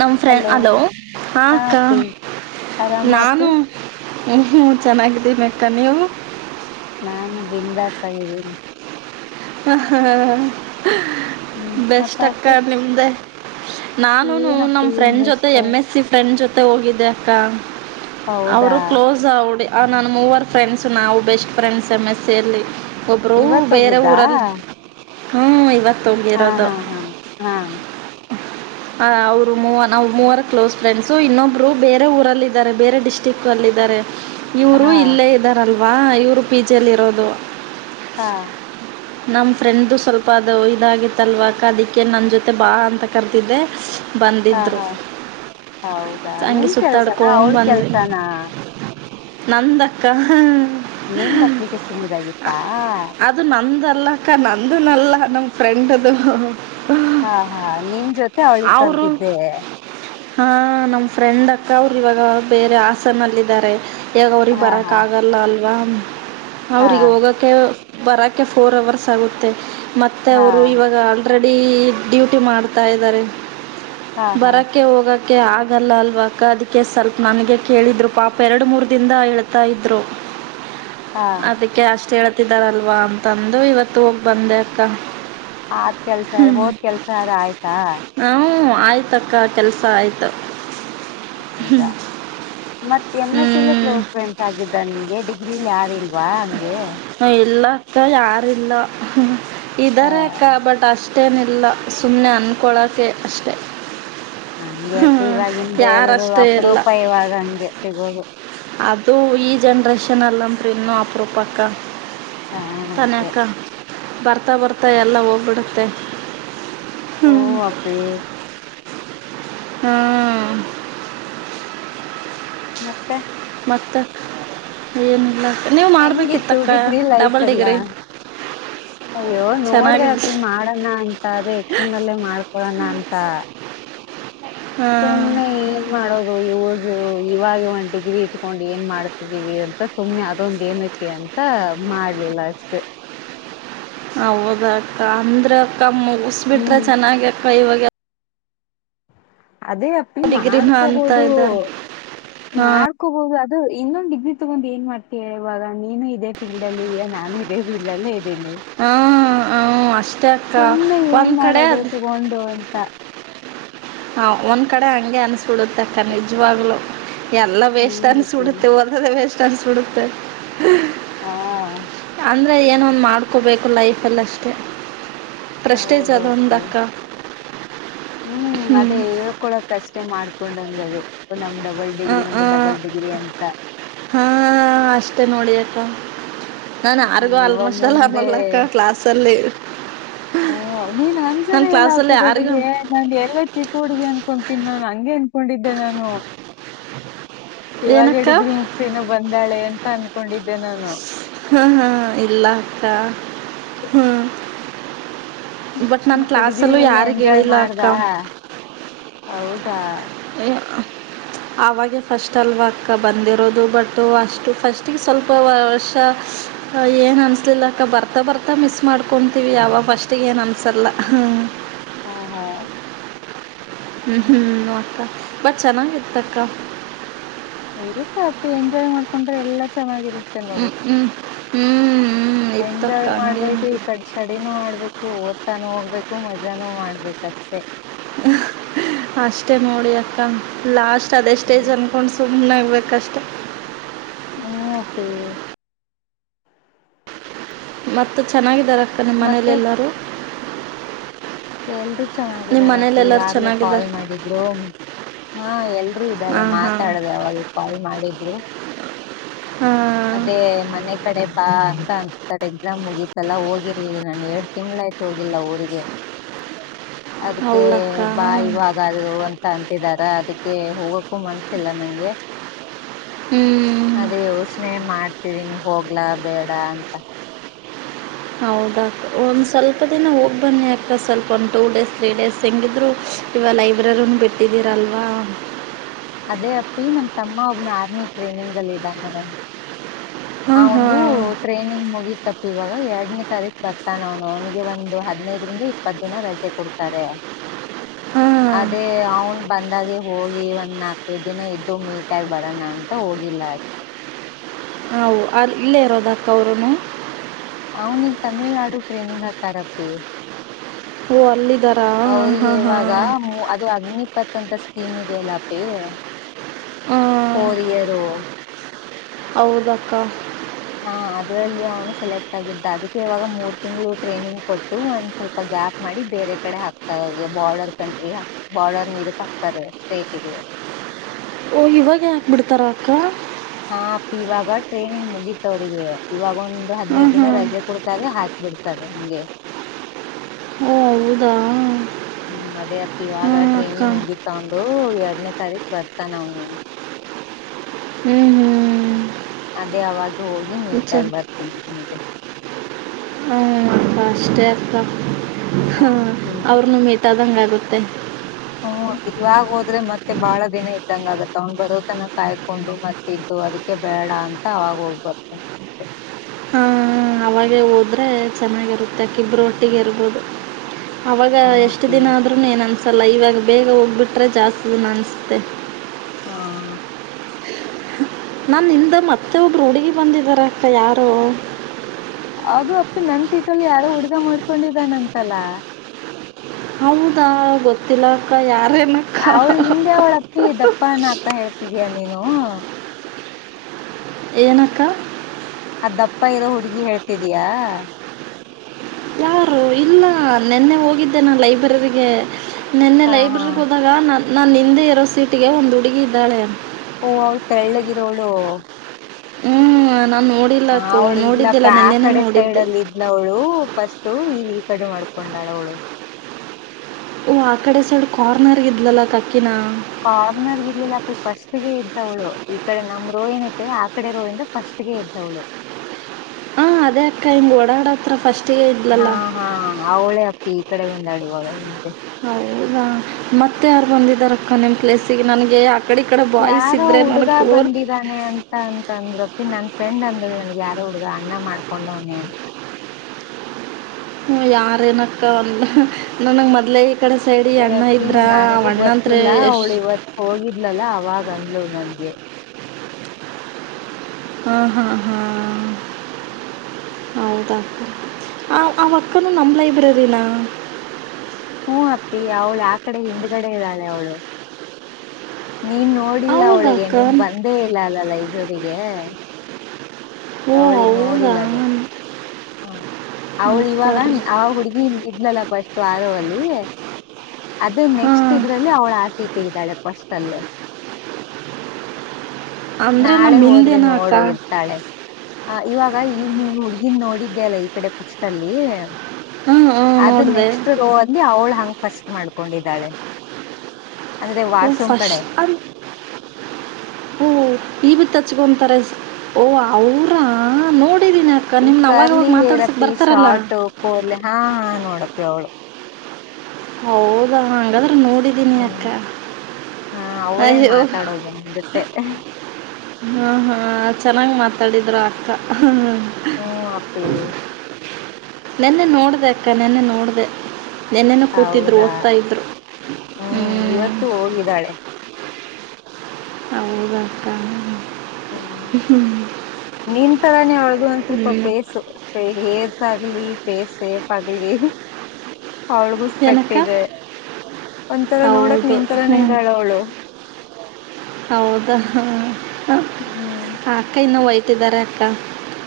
ನಮ ಫ್ರೆ hello hello ಹಾ ಅಕ್ಕಾ. ಆರಾಮ ಅಪ್ಪಿ ನಾನು ಹ್ಮ ಚೆನ್ನಾಗಿದಿವಿ ಅಕ್ಕ ನೀವು. ನಾನು ಬಿಂದಾಸ್ ಆಗಿದ್ದೀನಿ. ಹ ಹಾ ಹ್ಮ್ ಮತ್ತ ಬೆಸ್ಟ ಅಕ್ಕ ಅಪ್ಪಿ ನಿಮ್ದೆ. ನಾನು ನಮ್ ಏನಪ್ಪಿ ಏನ್ ಫ್ರೆಂಡ್ ಜೊತೆ best M S C friend ಜೊತೆ ಮತ್ತೆ ಹೋಗಿದ್ದೆ ಅಕ್ಕ ಹೌದಾ ಅವರು ಕ್ಲೋಸ್ ಆಡಿ ನ ಮೂವರ್ ಫ್ರೆಂಡ್ಸ್ ನಾವು ಬೆಸ್ಟ್ ಫ್ರೆಂಡ್ಸ್ ಎಮ ಎ ಸೇಲಿ ಒಬ್ಬರು ಬೇರೆ ಹಾ ಊರಲ್ಲಿ ಹ್ಮ ಈವತ್ತು ಹಾ ಹಾ ಹಾ ಹಾ ಅ ಅವರು ಮೂವ ನಾ್ ಮೂವರ ಕ್ಲೋಸ್ ಫ್ರೆಂಡ್ಸ್ ಇನ್ನೊಬ್ರು ಬೇರೆ ಊರಲ್ಲ ಇದಾರೆ ಬೇರೆ ಡಿಸ್ಟಿಕ್ ಅಲ್ಲಿದ್ದಾರೆ ಹಾ ಇವರು ಇಲ್ಲೇ ಇದ್ದಾರಲ್ವಾ ಇವರು ಪಿಜೆಲ್ಲಿ ಇರೋದು ಹಾ ನಮ್ ಫ್ರೆಂಡು ಸ್ವಲ್ಪ ಅದು ಇದಾಗಿತ್ತ ಅಲ್ವ ಕ ಅದಕ್ಕೆ ನನ್ ಜೊತೆ ಬಾ ಅಂತ ಕರ್ತಿದ್ದೆ ಹಾ ಬಂದಿದ್ದರು ಹಾ ಹೌದಾ ಹಂಗೆ ನಿಮ್ಮ ಕೆಲ್ಸನಾ ಅವಳ ಕೆಲ್ಸಾನ ನಂದ ಅಕ್ಕಾ ನಿಂದ ಅಪ್ಲಿಕೇಶನ್ ಇದಾಗಿತ್ತಾ ನಂದಲ್ಲಕ್ಕ ನಂದನಲ್ಲ ನಮ್ ಫ್ರೆಂಡು ಹಾ ಹಾ ನಿನ್ ಜೊತೆ ಅವಳಿ ಕರ್ದಿದ್ದೆ ಹಾ ನಮ್ ಫ್ರೆಂಡ್ ಅಕ್ಕ ಅವರು ಇವಾಗ ಬೇರೆ ಹಾಸನಲ್ಲಿದ್ದಾರೆ ಈಗ ಅವ್ರಿಗೆ ಹಾ ಹಾ ಬರೋಕ್ಕ ಆಗಲ್ಲ ಅಲ್ವಾ ಹಾ ಅವ್ರಿಗೆ ಹೋಗೋಕ್ಕೆ ಬರೋಕ್ಕ ಫೋರ್ ಅವರ್ಸ್ ಆಗುತ್ತೆ ಮತ್ತೆ ಹಾ ಅವರು ಇವಾಗ ಆ ರೆಡಿ ಡ್ಯೂಟಿ ಮಾಡ್ತಾ ಇದಾರೆ ಹಾ ಹಾ ಬರಕ್ಕೆ ಹೋಗ ಓಕೆ ಆಗೋಲ್ಲ ಅಲ್ವಕ್ಕ ಅದಕ್ಕೆ ಸ್ವಲ್ಪ ನನಗೆ ಕೇಳರು ಪಾಪ ಎರಡು ಮೂರು ದಿಂದ ಹೇಳ್ತಾ ಇದ್ರು ಹಾ ಅದಕ್ಕೆ ಅಷ್ಟ ಹೇಳ್ತಿದಾರಲ್ವಾ ಅಂತಂದು ಇವತ್ತು ಹೋಗಿ ಬಂದೆ ಅಕ್ಕ ಆದ ಕೆಲ್ಸ ಹೋದ್ ಕೆಲ್ಸಾರ ಆಯ್ತಾ ಹ್ಞೂ ಆಯ್ತಕ್ಕ ಕೆಲಸ ಆಯ್ತು ಹೌದಾ ಮತ್ತೆ ಎಮ ಎಸ್ಲೆ ಕ್ಲೋಸ್ ಹ್ಞೂ ಫ್ರೆಂಡ್ಸ್ ಆಗಿದ್ದ ನಿನ್ಗೆ ಡಿಗ್ರಿ [unintelligible] ಯಾರ ಇಲ್ಲ [unintelligible] ಇಲ್ಲ ಅಕ್ಕ ಯಾರಲ್ಲ ಆ ಇದಾರೆ ಅಕ್ಕ ಬಟ್ ಅಷ್ಟ ಮತ್ತೇನಿಲ್ಲ ಸುಮ್ಮನೆ ಅನಿಕೊಳಕ್ಕೆ ಅಷ್ಟೆ ಹಂಗೆ ಅಪ್ಪಿ ಇವಾಗಿನ ಬೇಲ್ರು ಯಾರಷ್ಟೇ ಅಪ ಇಲ್ಲ ರೂಪಾಯ ಇವಾಗ ಹಂಗೆ ಸಿಗೋುದು ಅದು ಈ ಜನ್ರೇಷನ್ ಅಲ್ಲತ್ರಿ ಇನ್ನುೂ ಅಪರೂಪಕ್ಕ ಹಾ ಅದೇ ತಾನಕ್ಕ ಬರ್ತಾ ಬರ್ತಾ ಎಲ್ಲ ಹೋಗ್ಬಿಡುತ್ತೆ ಹು ಅಪಿ ಹ್ಮ್ [inaudible] ಮತ್ತೆ ಮತ್ತ ಏನಿಲ್ಲ ನೀವು ಹೆಂಗಿತ್ತು ಮಾಡಬೇಕಿತ್ತಕ್ಕ ಡಿಗ್ರಿ ಲೈಫ್ ಡಬಲ್ ಎಲ್ಲ ಡಿಗ್ರಿ ಅಯ್ಯೋ ನೋಡ್ದ ಚೆನ್ನಾಗಿದ್ದು ಅಪ್ಪಿ ಮಾಡೋಣ ಅಂತ ಅದೇ ಎಕ್ಕ್ಷನ್ಲ್ಲೇ ಮಾಡ್ಕೊಳೋಣ ಅಂತ ಹಾಂ ಸುಮ್ಮ್ನೆ ಏನ್ ಮಾಡೋದು ಇ ಇವಾಗ ಒಂದ್ ಡಿಗ್ರಿ ಇಟ್ಕೊಂಡ್ ಏನ್ ಮಾಡ್ತಿದ್ದೀವಿ ಅಂತ ಸುಮ್ನೆ ಅದೊಂದ ಏನಕ್ಕೆ ಅಂತ ಮಾಡ್ಲಿಲ್ಲ ಅಷ್ಟೇ ಹೌದಕ್ಕ ಅಂದ್ರ ಅಕ್ಕ ಮುಗಸ್ಬಿಟ್ರ ಹ್ಮ್ ಚೆನ್ನಾಗ ಅಕ್ಕ ಇವಾಗ ಅದೇ ಅಪ್ಪಿ ಡಿಗ್ರಿನ ಅಂತ ಮಾಡ್ಕೋಬೋದು ಇದ್ದಾರೆ ಹಾಂ ಮಾಡ್ಕೋಬಹುದು ಇದು ಇನ್ನೊಂದು ಡಿಗ್ರಿ ತಗೊಂಡ್ ಏನ್ ಮಾಡ್ತೀಯ ಇವಾಗ ನೀನು ಇದೇ ಫೀಲ್ಡ್ ಅಲ್ಲಿ ಇದಾ ನಾನು ಇದೇ ಫೀಲ್ಡ್ ಅಲ್ಲೇ ತ್ತೇನೆ ಹಾಂ ಹಾಂ ಅಷ್ಟೇ ಅಕ್ಕ ಸುಮ್ನೆ ಏನ್ ಒಂದು ಕಡೆ ಮಾಡೋದು ಅದು ತಗೊಂಡು ಅಂತ ಹಾ ಒಂದ್ ಕಡೆ ಹಂಗೆ ಅನ್ಸ್ಬಿಡುತ್ತೆ ನಿಜವಾಗ್ಲು ಎಲ್ಲ ಹ್ಮ್ ವೆಸ್ಟ್ ಗೊತ್ತಿಲ್ಲ. ಅನ್ಸ್ಬಿಡುತ್ತೆ ಓದದ ವೇಸ್ಟ್ ಅನ್ಸ್ಬಿಡುತ್ತೆ [inaudible] ಹಾ ಅಂದ್ರೆ ಏನೊಂದು ಮಾಡ್ಕೋಬೇಕು ಲೈಫಲ್ಲಿಷ್ಟೇ ಪ್ರೆಸ್ಟೀಜ್ ಹೌದು ಒಂದ ಹೋಗ್ತೀವಿ ಅಕ್ಕ ಹ್ಮ್ ಅದೇ ಹೇಳ್ಕೊಳಕ್ ಅಷ್ಟೇ ಮಾಡ್ಕೊಂಡಂಗ ಅದು ನಮ್ ಡಬಲ್ ಹ ಡಿಗ್ರಿ ನಮ್ ಹ್ಮ ಡಬಲ್ ಡಿಗ್ರಿ ಅಂತ ಹಾ ಅಷ್ಟೆ ನೋಡಿ ಅಕ್ಕ ನಾನ್ ಯಾರಿಗೂ ಹ್ಮ್, ಇವಾಗ ಆಲ್ಮೋಸ್ಟ್ ಎಲ್ಲ ನಾರ್ಮಲ್ಲಕ್ಕ ಕ್ಲಾಸ್ ಅಲ್ಲಿ ಓ ನೀನ್ ಅನ್ಸದೇ ಇಲ್ಲ ಅಪ್ಪಿ ಯಾರಿಗೂ ನನಗೆ ನಾನ ಎಲ್ಲ ಚಿಕ್ಕ ಹುಡುಗಿ ಅನ್ಕೊಂತೀನಿ ನಾನು ಹಂಗೆನ್ ಅನ್ಕೊಂಡಿದ್ದೆ ನಾನು ಇವಾಗ ಏನಕ್ಕ ಡಿಗ್ರಿ ಮುಗಿಸಿಕೊಂಡು ಬಂದಾಳೆ ಅಂತ ಅನ್ಕೊಂಡಿದ್ದೆ ನಾನು ಹ್ಮ ಹ್ಮ್ ಇಲ್ಲ ಅಕ್ಕ ಹ್ಮ್ ಬಟ್ ನನ್ ಮತ್ತೆ ಕ್ಲಾಸ್ಲ ಅಲ್ಲು ಡಿಗ್ರಿಲೆಲ್ಲ ಯಾರಿಗ ಎಂಜಾಯ್ ಹೇಳಿಲ್ಲ ಅಕ್ಕ ಮಾಡ್ದಾ? ಹೌದಾ [unintelligible] [unintelligible] ಆವಾಗೇ ಫಸ್ಟ್ ಅಲ್ವ ಅಕ್ಕ ಬಂದಿರೋದು ಬಟ್ ಅಷ್ಟು ಫಸ್ಟಿಗೆ ಸ್ವಲ್ಪ ವರ್ಷ ಏನ್ ಅನ್ಸ್ಲಿಲ್ಲ ಅಕ್ಕ ಬರ್ತಾ ಬರ್ತಾ ಮಿಸ್ ಮಾಡ್ಕೊತೀವಿ ಯಾವ ಫಸ್ಟಗ ಏನ್ ಅನ್ಸಲ್ಲ ಹ ಹ ಹಾ ಹ್ಮ್ ಹ್ಮ್ ಕ್ಕ ಬಟ್ ಚೆನ್ನಾಗಿ ಇತ್ತಕ್ಕ ಇರುತ್ತ ಅಪ್ಪ ಎಂಜಾಯ್ ಮಾಡ್ಕೊಂಡ್ರೆ ಎಲ್ಲಾ ಚೆನ್ನಾಗಿರುತ್ತೆ ನೋಡು ಹ್ಮ್ ಹ್ಮ್ ಹ್ಮ್ ಎಂಜಾಯ್ ಮಾಡ್ಬೇಕು ಈ ಕಡೆ ಸಡಿನೂ ಮಾಡ್ಬೇಕು ಓದ್ತಾನು ಹೋಗ್ಬೇಕು ಮಜಾನೂ ಮಾಡ್ಬೇಕಷ್ಟೇ ಅಷ್ಟೇ ನೋಡಿ ಅಕ್ಕ ಲಾಸ್ಟ್ ಅದೇ ಹ್ಮ್ ಸ್ಟೇಜ್ ಅನ್ಕೊಂಡ್ ಸು ಹನ್ನಾಗಬೇಕೇ ಕಷ್ಟ ಹ್ಮ ಅಪ್ಪಿ ಮತ್ತ ಚೆನ್ನಾಗಿದ್ದಾರೆ ಅಕ್ಕ ನಿಮ್ಮ್ ಮನೇಲಿ ಎಲ್ಲಾರು ಎಲ್ರು ನಿಮ್ಮ ಮನೇಲಿ ಚೆನ್ನಾಗಿದಾರಪ್ಪಿ ಎಲ್ಲರೂ ಇವಾಗ್ಲೇ ಕಾಲ್ ಚೆನ್ನಾಗಿದ್ದಾರೆ ಮಾಡಿದ್ರು ಹಾ ಎಲ್ರೂ ಇದ್ದಾರೆ ಹಾಂ ಹಾಂ ಮಾತಾಡದೆ ಅವಾಗ ಕಾಲ್ ಮಾಡಿದ್ರು ಹಾಂ ಅದೇ ಮನೆ ಕಡೆ ಬಾ ಅರೆ ಎಕ್ಸಾಮ್ ಮುಗೀಿತಲ್ಲಾ ಹೋಗಿರ್ಲಿಲ್ಲ ನಾನನ್ ಎರಡ್ ತಿಂಗ್ಳಾಯಯ್ತು ಹೋಗಿಲ್ಲ ಊರಿಗೆ ಅದಕ್ಕೆ ಹೌದಕ್ಕ ಬಾಯವಾಗ ಅದು ಅಂತ ಅಂತಿದಾರ ಅದಕ್ಕೆ ಹೋಗಕ್ ಮನ್ಸಿಲ್ಲ ನಂಗೆ ಹ್ಞೂ ಅದೇ ಯೋಚನೆ ಮಾಡ ಹೋಗ್ಲಾ ಬೇಡ ಅಂತ ಹೌದಾ ಒಂದ್ ಸ್ವಲ್ಪ ದಿನ ಹೋಗಿ ಬನ್ನಿ ಅಕ್ಕ ಸ್ವಲ್ಪ ಒಂದು ಟೂ ಡೇಸ್ ತ್ರೀ ಡೇಸ್ ಹೆಂಗಿದ್ರು ಇವ ಲೈಬ್ರರಿನ್ ಬಿಟ್ಟಿದ್ದೀರಲ್ವಾ ಅದೇ ಅಪ್ಪಿ ನಮ್ ತಮ್ಮ ಒಬ್ನ ಆರ್ಮಿ ಟ್ರೈನಿಂಗ್ ಅಲ್ಲಿ ಇದಾರೆ ಆ ಹಾಂ ಒಂದು ಹಾಂ ಟ್ರೈನಿಂಗ್ ಮುಗಿತಪ್ಪಿ ಇವಾಗ ಎರಡನೇ ತಾರೀಕ್ ಬರ್ತಾನ ಅವನು ಅವನಿಗೆ ಒಂದು ಹದ್ನೈದರಿಂದ ಇಪ್ಪತ್ ದಿನ ರಜೆ ಕೊಡ್ತಾರೆ ಹಾಂ ಅದೇ ಅವನು ಬಂದಾಗೆ ಹೋಗಿ ಒಂದ್ ನಾಲ್ಕೈದು ದಿನ ಇದ್ದು ಮೀಟ್ ಆಗಿ ಬರೋಣ ಅಂತ ಹೋಗಿಲ್ಲ ಅಷ್ಟೇ [inaudible] ಹೌ ಅಲ್ಲಿ ಇಲ್ಲೇ ಇರೋದ ಅಕ್ಕ ಅವರುನು ಅವನಿಗೆ ತಮಿಳ್ನಾಡು ಟ್ರೈನಿಂಗ್ ಅಂತಾರೆ ಅಪ್ಪಿ ಓ ಅಲ್ಲಿದ್ದಾರಾ ಅವ್ರಿಗೆ ಹಾಂ ಹಾಂ ಇವಾಗ ಅದು ಅಗ್ನಿಪತ್ ಅಂತ ಮದೆ ಎಲ್ಲ ಪಿ ಹಾಂ ಹೋರಿಯಾರ ಹೌದಕ್ಕ ಹಾ ಅದ್ರಲ್ಲಿ ಅವನು ಸೆಲೆಕ್ಟ್ ಆಗಿದ್ದ ಅದಕ್ಕೆ ಇವಾಗ ಮೂರ್ ತಿಂಗಳು ಟ್ರೈನಿಂಗ್ ಕೊಟ್ಟು ಒಂದ್ ಸ್ವಲ್ಪ ಗೇಪ್ ಮಾಡಿ ಬೇರೆ ಕಡೆ ಹಾಕ್ತಾರ ಬಾರ್ಡರ್ ಕಂಟ್ರಿಾಕ್ ಬಾರ್ಡರ್ ಇದಕ್ ಹಾಕ್ತಾರೆ ಸ್ಟೇಟ್ಗೆ ಹಾ ಓ ಇವಾಗ ಹಾಕ್ ಬಿಡ್ತಾರ ಅಕ್ಕ ಹಾ ಅಪ್ಪಿ ಇವಾಗ ಟ್ರೈನಿಂಗ್ ಮುಗಿತ್ತ ಅವ್ರಿಗೆ ಇವಾಗೊಂದು ಒಂದು ಹ್ಞೂ ಹದ್ನೈದು ಹ್ಞೂ ದಿನ ರಜೆ ಕೊಡ್ತಾರೆ ಹಾಕ್ಬಿಡ್ತಾರೆ ಹಂಗೆ ಹಓ ಹೌದಾ ಹ್ಮ್ ಅದೇ ಅಪ್ಪಿ ಹ್ಞೂ ಇವಾಗ ಅಕ್ಕ ಟ್ರೈನಿಂಗ್ ಮುಗೀತ್ತ ಒಂದು ಎರಡನೇ ಸರಿಕ್ ಬರ್ತ ನಾ ಹ್ಮ್ ಹ್ಮ್ ಅದೇ ಅವಾಗ ಹೋಗಿ ನೀಟ್ಗ ಬರ್ತೀನಿ ನಮಗೆ ಹ್ಮ ಅಷ್ಟೇ ಅಕ್ಕ ಹಾ ಹ ಅಪ್ಪಿ ಅವ್ರನು ಮೀಟದಂಗ ಮತ್ತೆ [unintelligible] ಇವಾಗ ಹೋದ್ರೆ ಮತ್ತೆ ಬಹಳ ದಿನ ಇದ್ದಂಗ ಆಗತ್ ಅವ್ನ ಬರೋತನ ಕಾಯ್ಕೊಂಡು ಮತ್ತ ಇದ್ದು ಅದಕ್ಕೆ ಬೇಡ ಅಂತ ಅವಾಗ ಹೋಗ್ಬಷ್ಟ ಹಾ ಅವಾಗೆ ಹೋದ್ರೆ ಚೆನ್ನಾಗಿರುತ್ತೆ ಕಿಬ್ರು ಒಟ್ಟಿಗೆ ಇರ್ಬೋದು ಆವಾಗ ಹಾ ಎಷ್ಟು ಅಪ್ಪಿ ದಿನ ಆದರು ಏನು ಅನಿಸಲ್ಲ ಇವಾಗ ಬೇಗ ಹೋಗ್ಬಿಟ್ರೆ ಜಾಸ್ತಿ ದಿನ ಅನಿಸುತ್ತೆ ಹಾ ನನ್ನಿಂದ ಮತ್ತೆ ಒಬ್ರು ಹುಡುಗಿ ಬಂದಿದಾರ ಅಕ್ಕ ಯಾರು ಅದು ಅಪ್ಪಿ ನನ್ ಸೀಟಲ್ಲಿ ಯಾರೋ ಹುಡ್ಗ ಮಾಡ್ಕೊಂಡಿದ್ದಾನಂತಲ್ಲ ಹೌದಾ ಗೊತ್ತಿಲ್ಲ ಅಕ್ಕ ಯಾರ ಅವ್ಳು ಹಿಂದೆ ಅವಳ ಅಪ್ಪಿ ದಪ್ಪ ಅಕ್ಕ ಹೇಳ್ತಿದಯ ನೀನು ಏನ್ ಅಕ್ಕ ಅ ದಪ್ಪ ಇರೋ ಹುಡುಗಿ ಹೇಳ್ತಿದಯಾ ಯಾರು ಇಲ್ಲ ನಿನ್ನೆ ಹೋಗಿದ್ದೆ ನಾ ಲೈಬ್ರೆರಿಗೆ ನಿನ್ನೆ ಹಾ ಹಾ ಲೈಬ್ರರಿಗೆ ಹೋದಾಗ ನಾನ ನಾನ್ ನಿಂದೆ ಇರೋ ಸೀಟಿಗೆ ಒಂದು ಹುಡುಗಿ ಇದ್ದಾಳೆ ಓ ಅವ್ಳು ತೆಳ್ಳಗಿರೊ ಅವಳು ಹ್ಮ್ ನನ್ನ ಹ ಅವಳು ಇಲ್ಲಪ್ಪ ಆ ಕಡೆ ಸೈಡ್ ನೋಡಿದ್ದೆ ಅಲ್ಲಿ ಇದ್ನವಳು ಫಸ್ಟ್ ಈ ಈ ಕಡೆ ಮಾಡ್ಕೊಂಡಾಳ ಅವಳು ಓ ಆ ಕಡೆ ಸಡ್ ಕಾರ್ನರ್ ಇದ್ಲಲ್ಲ ಕಕ್ಕಿನ ಕಾರ್ನರ್ ಇರ್ಲಿಲ್ಲಪ ಫಸ್ಟ್ ಗೆ ಇದ್ದ ಅವಳು ಈ ಕಡೆ ನಮ್ ರೋ ಏನೈತೆೇವ ಆ ಕಡೆ ರೋ ಇಂದ್ರ ಫಸ್ಟ್ ಗೆ ಇದ್ದವಳು ಹ ಅದೇ ಅಕ್ಕ ಹಿಂಗ ಓಡಾಡ ಹತ್ರ ಫಸ್ಟ್ ಹಾ ಹಾ ಅವಳೆ ಅಪ್ಪಿ ಈ ಕಡೆ ಹೊಂದಾಡಿ ಇವಾಗ ಹೌದಾ ಮತ್ತೆ ಯಾರು ಬಂದಿದಾರ ಅಕ್ಕ ನಿಮ್ಮ ಪ್ಲೇಸಿಗೆ ನನ್ಗೆ ಯಾರೋ ಹುಡುಗ ಬಂದಿದಾನೆ ಅಂತ ಅಂತ ಅಂದ್ರಪ್ಪ ನನ್ ಫ್ರೆಂಡ್ ಅಂದಳು ನನ್ಗೆ ಯಾರೋ ಹುಡುಗ ಅಣ್ಣ ಮಾಡ್ಕೊಂಡ್ವನಿ ಅಂತ ಹ್ಮ ಯಾರೇನಕ್ಕ ಅಂದ ನನಂಗ ಮಾಡ್ಲೆ ಅದೇ ಅಪ್ಪಿ ನನಗೂ ಅಂದ್ರೆ ಗೊತ್ತಿಲ್ಲ ಅವ್ಳು ಎಷ್ಟು ಇವತ್ ಹೋಗಿದ್ಲಲ್ಲ ಅವಾಗ [unintelligible] ನನಗೆ ಹಾ ಹಾ ಹಾ ಹೌದಾ ಅವಕ್ಕನು ನಮ ಲೈಬ್ರರಿನ ಹ್ಮ ಅಪ್ಪಿ ಅವಳು ಆ ಕಡೆ ಹಿಂದ್ಗಡೆ ಇದ್ದಾಳೆ ಅವಳು ನೀನ್ ನೋಡಿಲ್ಲ ಹೌದಾ ಅವಳಿಗೆ ಅಕ್ಕ ನೀನ್ ಬಂದೇ ಇಲ್ಲ ಅಲ್ಲ ಲೈಜೋರಿಗೆ ಓ ಅವಳಿಗೆ ಹೌದಾ ನೋಡಿಲ್ಲ ನೀನು ಹ ಅವ್ಳು ಇವಾಗ ಸರಿ ಅವ ಹುಡ್ಗಿ ಇದ್ಲಲ್ಲ ಫಸ್ಟ್ ಆರೋಲ್ಲಿ ಅದು ನೆಕ್ಸ್ಟ್ ಹಾಂ ಇದ್ರಲ್ಲಿ ಅವ್ಳ ಆ ಸೀತಿ ಇದ್ದಾಳೆಪ್ಪ ಫಸ್ಟ್ ಅಲ್ಲಿ ಅಂದರೆ ನಾಳೆ ನಮ್ಮ ಹೋದ್ರಿ ಹಿಂದೆನಾ ಅಕ್ಕ ನೋಡು ಇರ್ಥಳೆ ಹ ಇವಾಗ ಈ ನೀ ಹುಡ್ಗಿನ್ ನೋಡಿದ್ದೆ ಅಲ್ಲ ಪುಸ್ಟ್ ಅಲ್ಲಿ ಹಾಂ ಹಾಂ ಅದು ನೋಡಿದೆ ನೆಕ್ಸ್ಟ್ ರೋ ಅಲ್ಲಿ ಅವಳು ಹಂಗ ಫಸ್ಟ್ ಮಾಡ್ಕೊಂಡಿದ್ದಾಳೆ ಅಂದ್ರೆ ಹ್ಮ ವಾಶ್ರೂಮ್ ಫಸ್ ಕಡೆ ಅ ಹ್ಮ ಈ ಬಿತ್ತ [unintelligible] ಓ ಅವ್ರ ನೋ ಈ ಕರ್ಲಿ ಏರಪ್ಪಿ ಬರ್ತಾರಲ್ಲ ಶಾರ್ಟು ಕೋರ್ಲೆ ಹಾ ನೋಡಪಿ ಅವಳು ಹೌದ ಹಂಗ ಹ್ಮ ಹಾ ಅವಳೇ ಅಯ್ಯೋ ಮಾತಾಡೋದು ನನ್ನ ಜೊತೆ ಹಾ ಹಾ ಚೆನ್ನಾಗ್ ಮಾತಾಡಿದ್ರು ಅಕ್ಕ ಹ ಹ್ಮ ಅಪ್ಪಿ ನೆನ್ನೆ ನೋಡ್ದ ಅಕ್ಕ ನೆನ್ನೆ ನೋಡ್ದ ನಿನ್ನೆನು. ಕೂತಿದ್ರು ಹೌದಾ ಓದ್ತಾ ಇದ್ರು ಹ್ಮ್. ಇವತ್ತು ಹೋಗಿದ್ದಾಳೆ ಹೌದಕ್ಕಾ ಹ್ಮ್ ಹ್ಮ್. ನಿನ್ ತರಾನೇ ಅವ್ಳ್ದ ಒಂದ್ ತರ ಸ್ವಲ್ಪ ಪೇಸು ಏರ್ಸ್ ಆಗ್ಲಿ. ಪೇಸ್ ಸೇಫ್ ಪಗ್ಲಿ. ಅವ್ಳ್ಗು ಸ್ಪೆಕ್ಟ್ ಏನಕ್ಕ ಇದೆ ಒಂದ್ ತರ ನೋಡಕ್ ಹೌದು ನಿನ್ ತರಾನೇ ಹ್ಮ್ ಇದಾಳ್ ಅವ್ಳು. ಹೌದಾ ಹ ಹ್ಮ್ ಅಕ್ಕ ಇನ್ನೂ ವೈಟಿದರೆ ಅಕ್ಕ.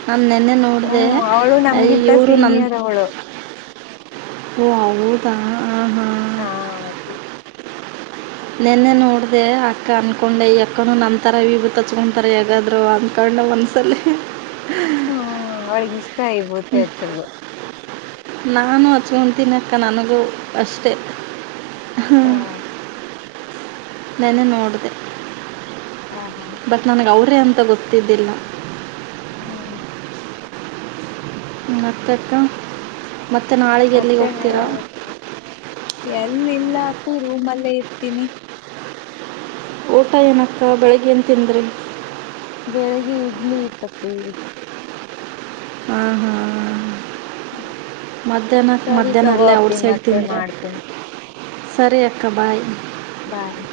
ನಾನ್ ನೆನ್ನೆ ನೋಡ್ದೆ ಹ್ಮ್ ಅವಳು ನಮ್ಗಿಂತ ಇವ್ರು ನಮ್. ಸೀನಿಯರ್ ಅವಳು ಓ ಹೌದ ಹ ಹಾ. ಹಾ ನೆನ್ನೆ ನೋಡ್ದೆ ಅಕ್ಕ ಅನ್ಕೊಂಡೆ ಈ ಅಕ್ಕ ನಮ್ ತರ ವಿಬುತಿ ತಚ್ಕೊಂತಾರೆ ಯಗಾದ್ರು ಅಂತ ನ್ಣ ಮನ್ಸಲಿ. ಹ ಅವ್ಳಿಗ್ ಇಷ್ಟ ಇಬುತಿ ಅಚ್ಚದು. ನಾನು ಹಚ್ಕೊತಿನಕ್ಕ ನನಗೂ ಅಷ್ಟೆ. ಆ, ಹ್ಮ್ ನನ್ನೆ ನೋಡ್ದ ಆ, ಆ. ಬಟ್ ನನಿಗ್ ಅವ್ ರೆ ಅಂತ ಗೊತ್ತಿದ್ದಿಲ್ಲ. ಹ್ಮ್ ಮತ್ತೆಕ್ಕ ಮತ್ತೆನ್ ಹೇಳ್ಬೇಕು ಎಲ್ಲಿಲ್ಲ. ರೂಮಲ್ಲೆ ಇರ್ತೀನಿ. ಊಟ ಏನಕ್ಕ ಬೆಳಿಗ್ಗೆ ಏನ್ ತಿಂದ್ರಿ. ಬೆಳಿಗ್ಗೆ ಇಡ್ಲಿ ಇತ್ತಪ್ಪಿ. ಹ್ಮ ಹಾ ಮಧ್ಯಾಹ್ನಕ್ ಸರಿ ಮಧ್ಯಾಹ್ನ ತಗೋ ಅಲ್ಲೇ ಅಪ್ಪಿ ಔಟ್ ಸೈಡ್ ಮತ್ತೆ ತಿಂದೆ. ಮಾಡ್ತೀನಿ ಸರಿ ಅಕ್ಕ ಬಾಯ್ ಬಾಯ್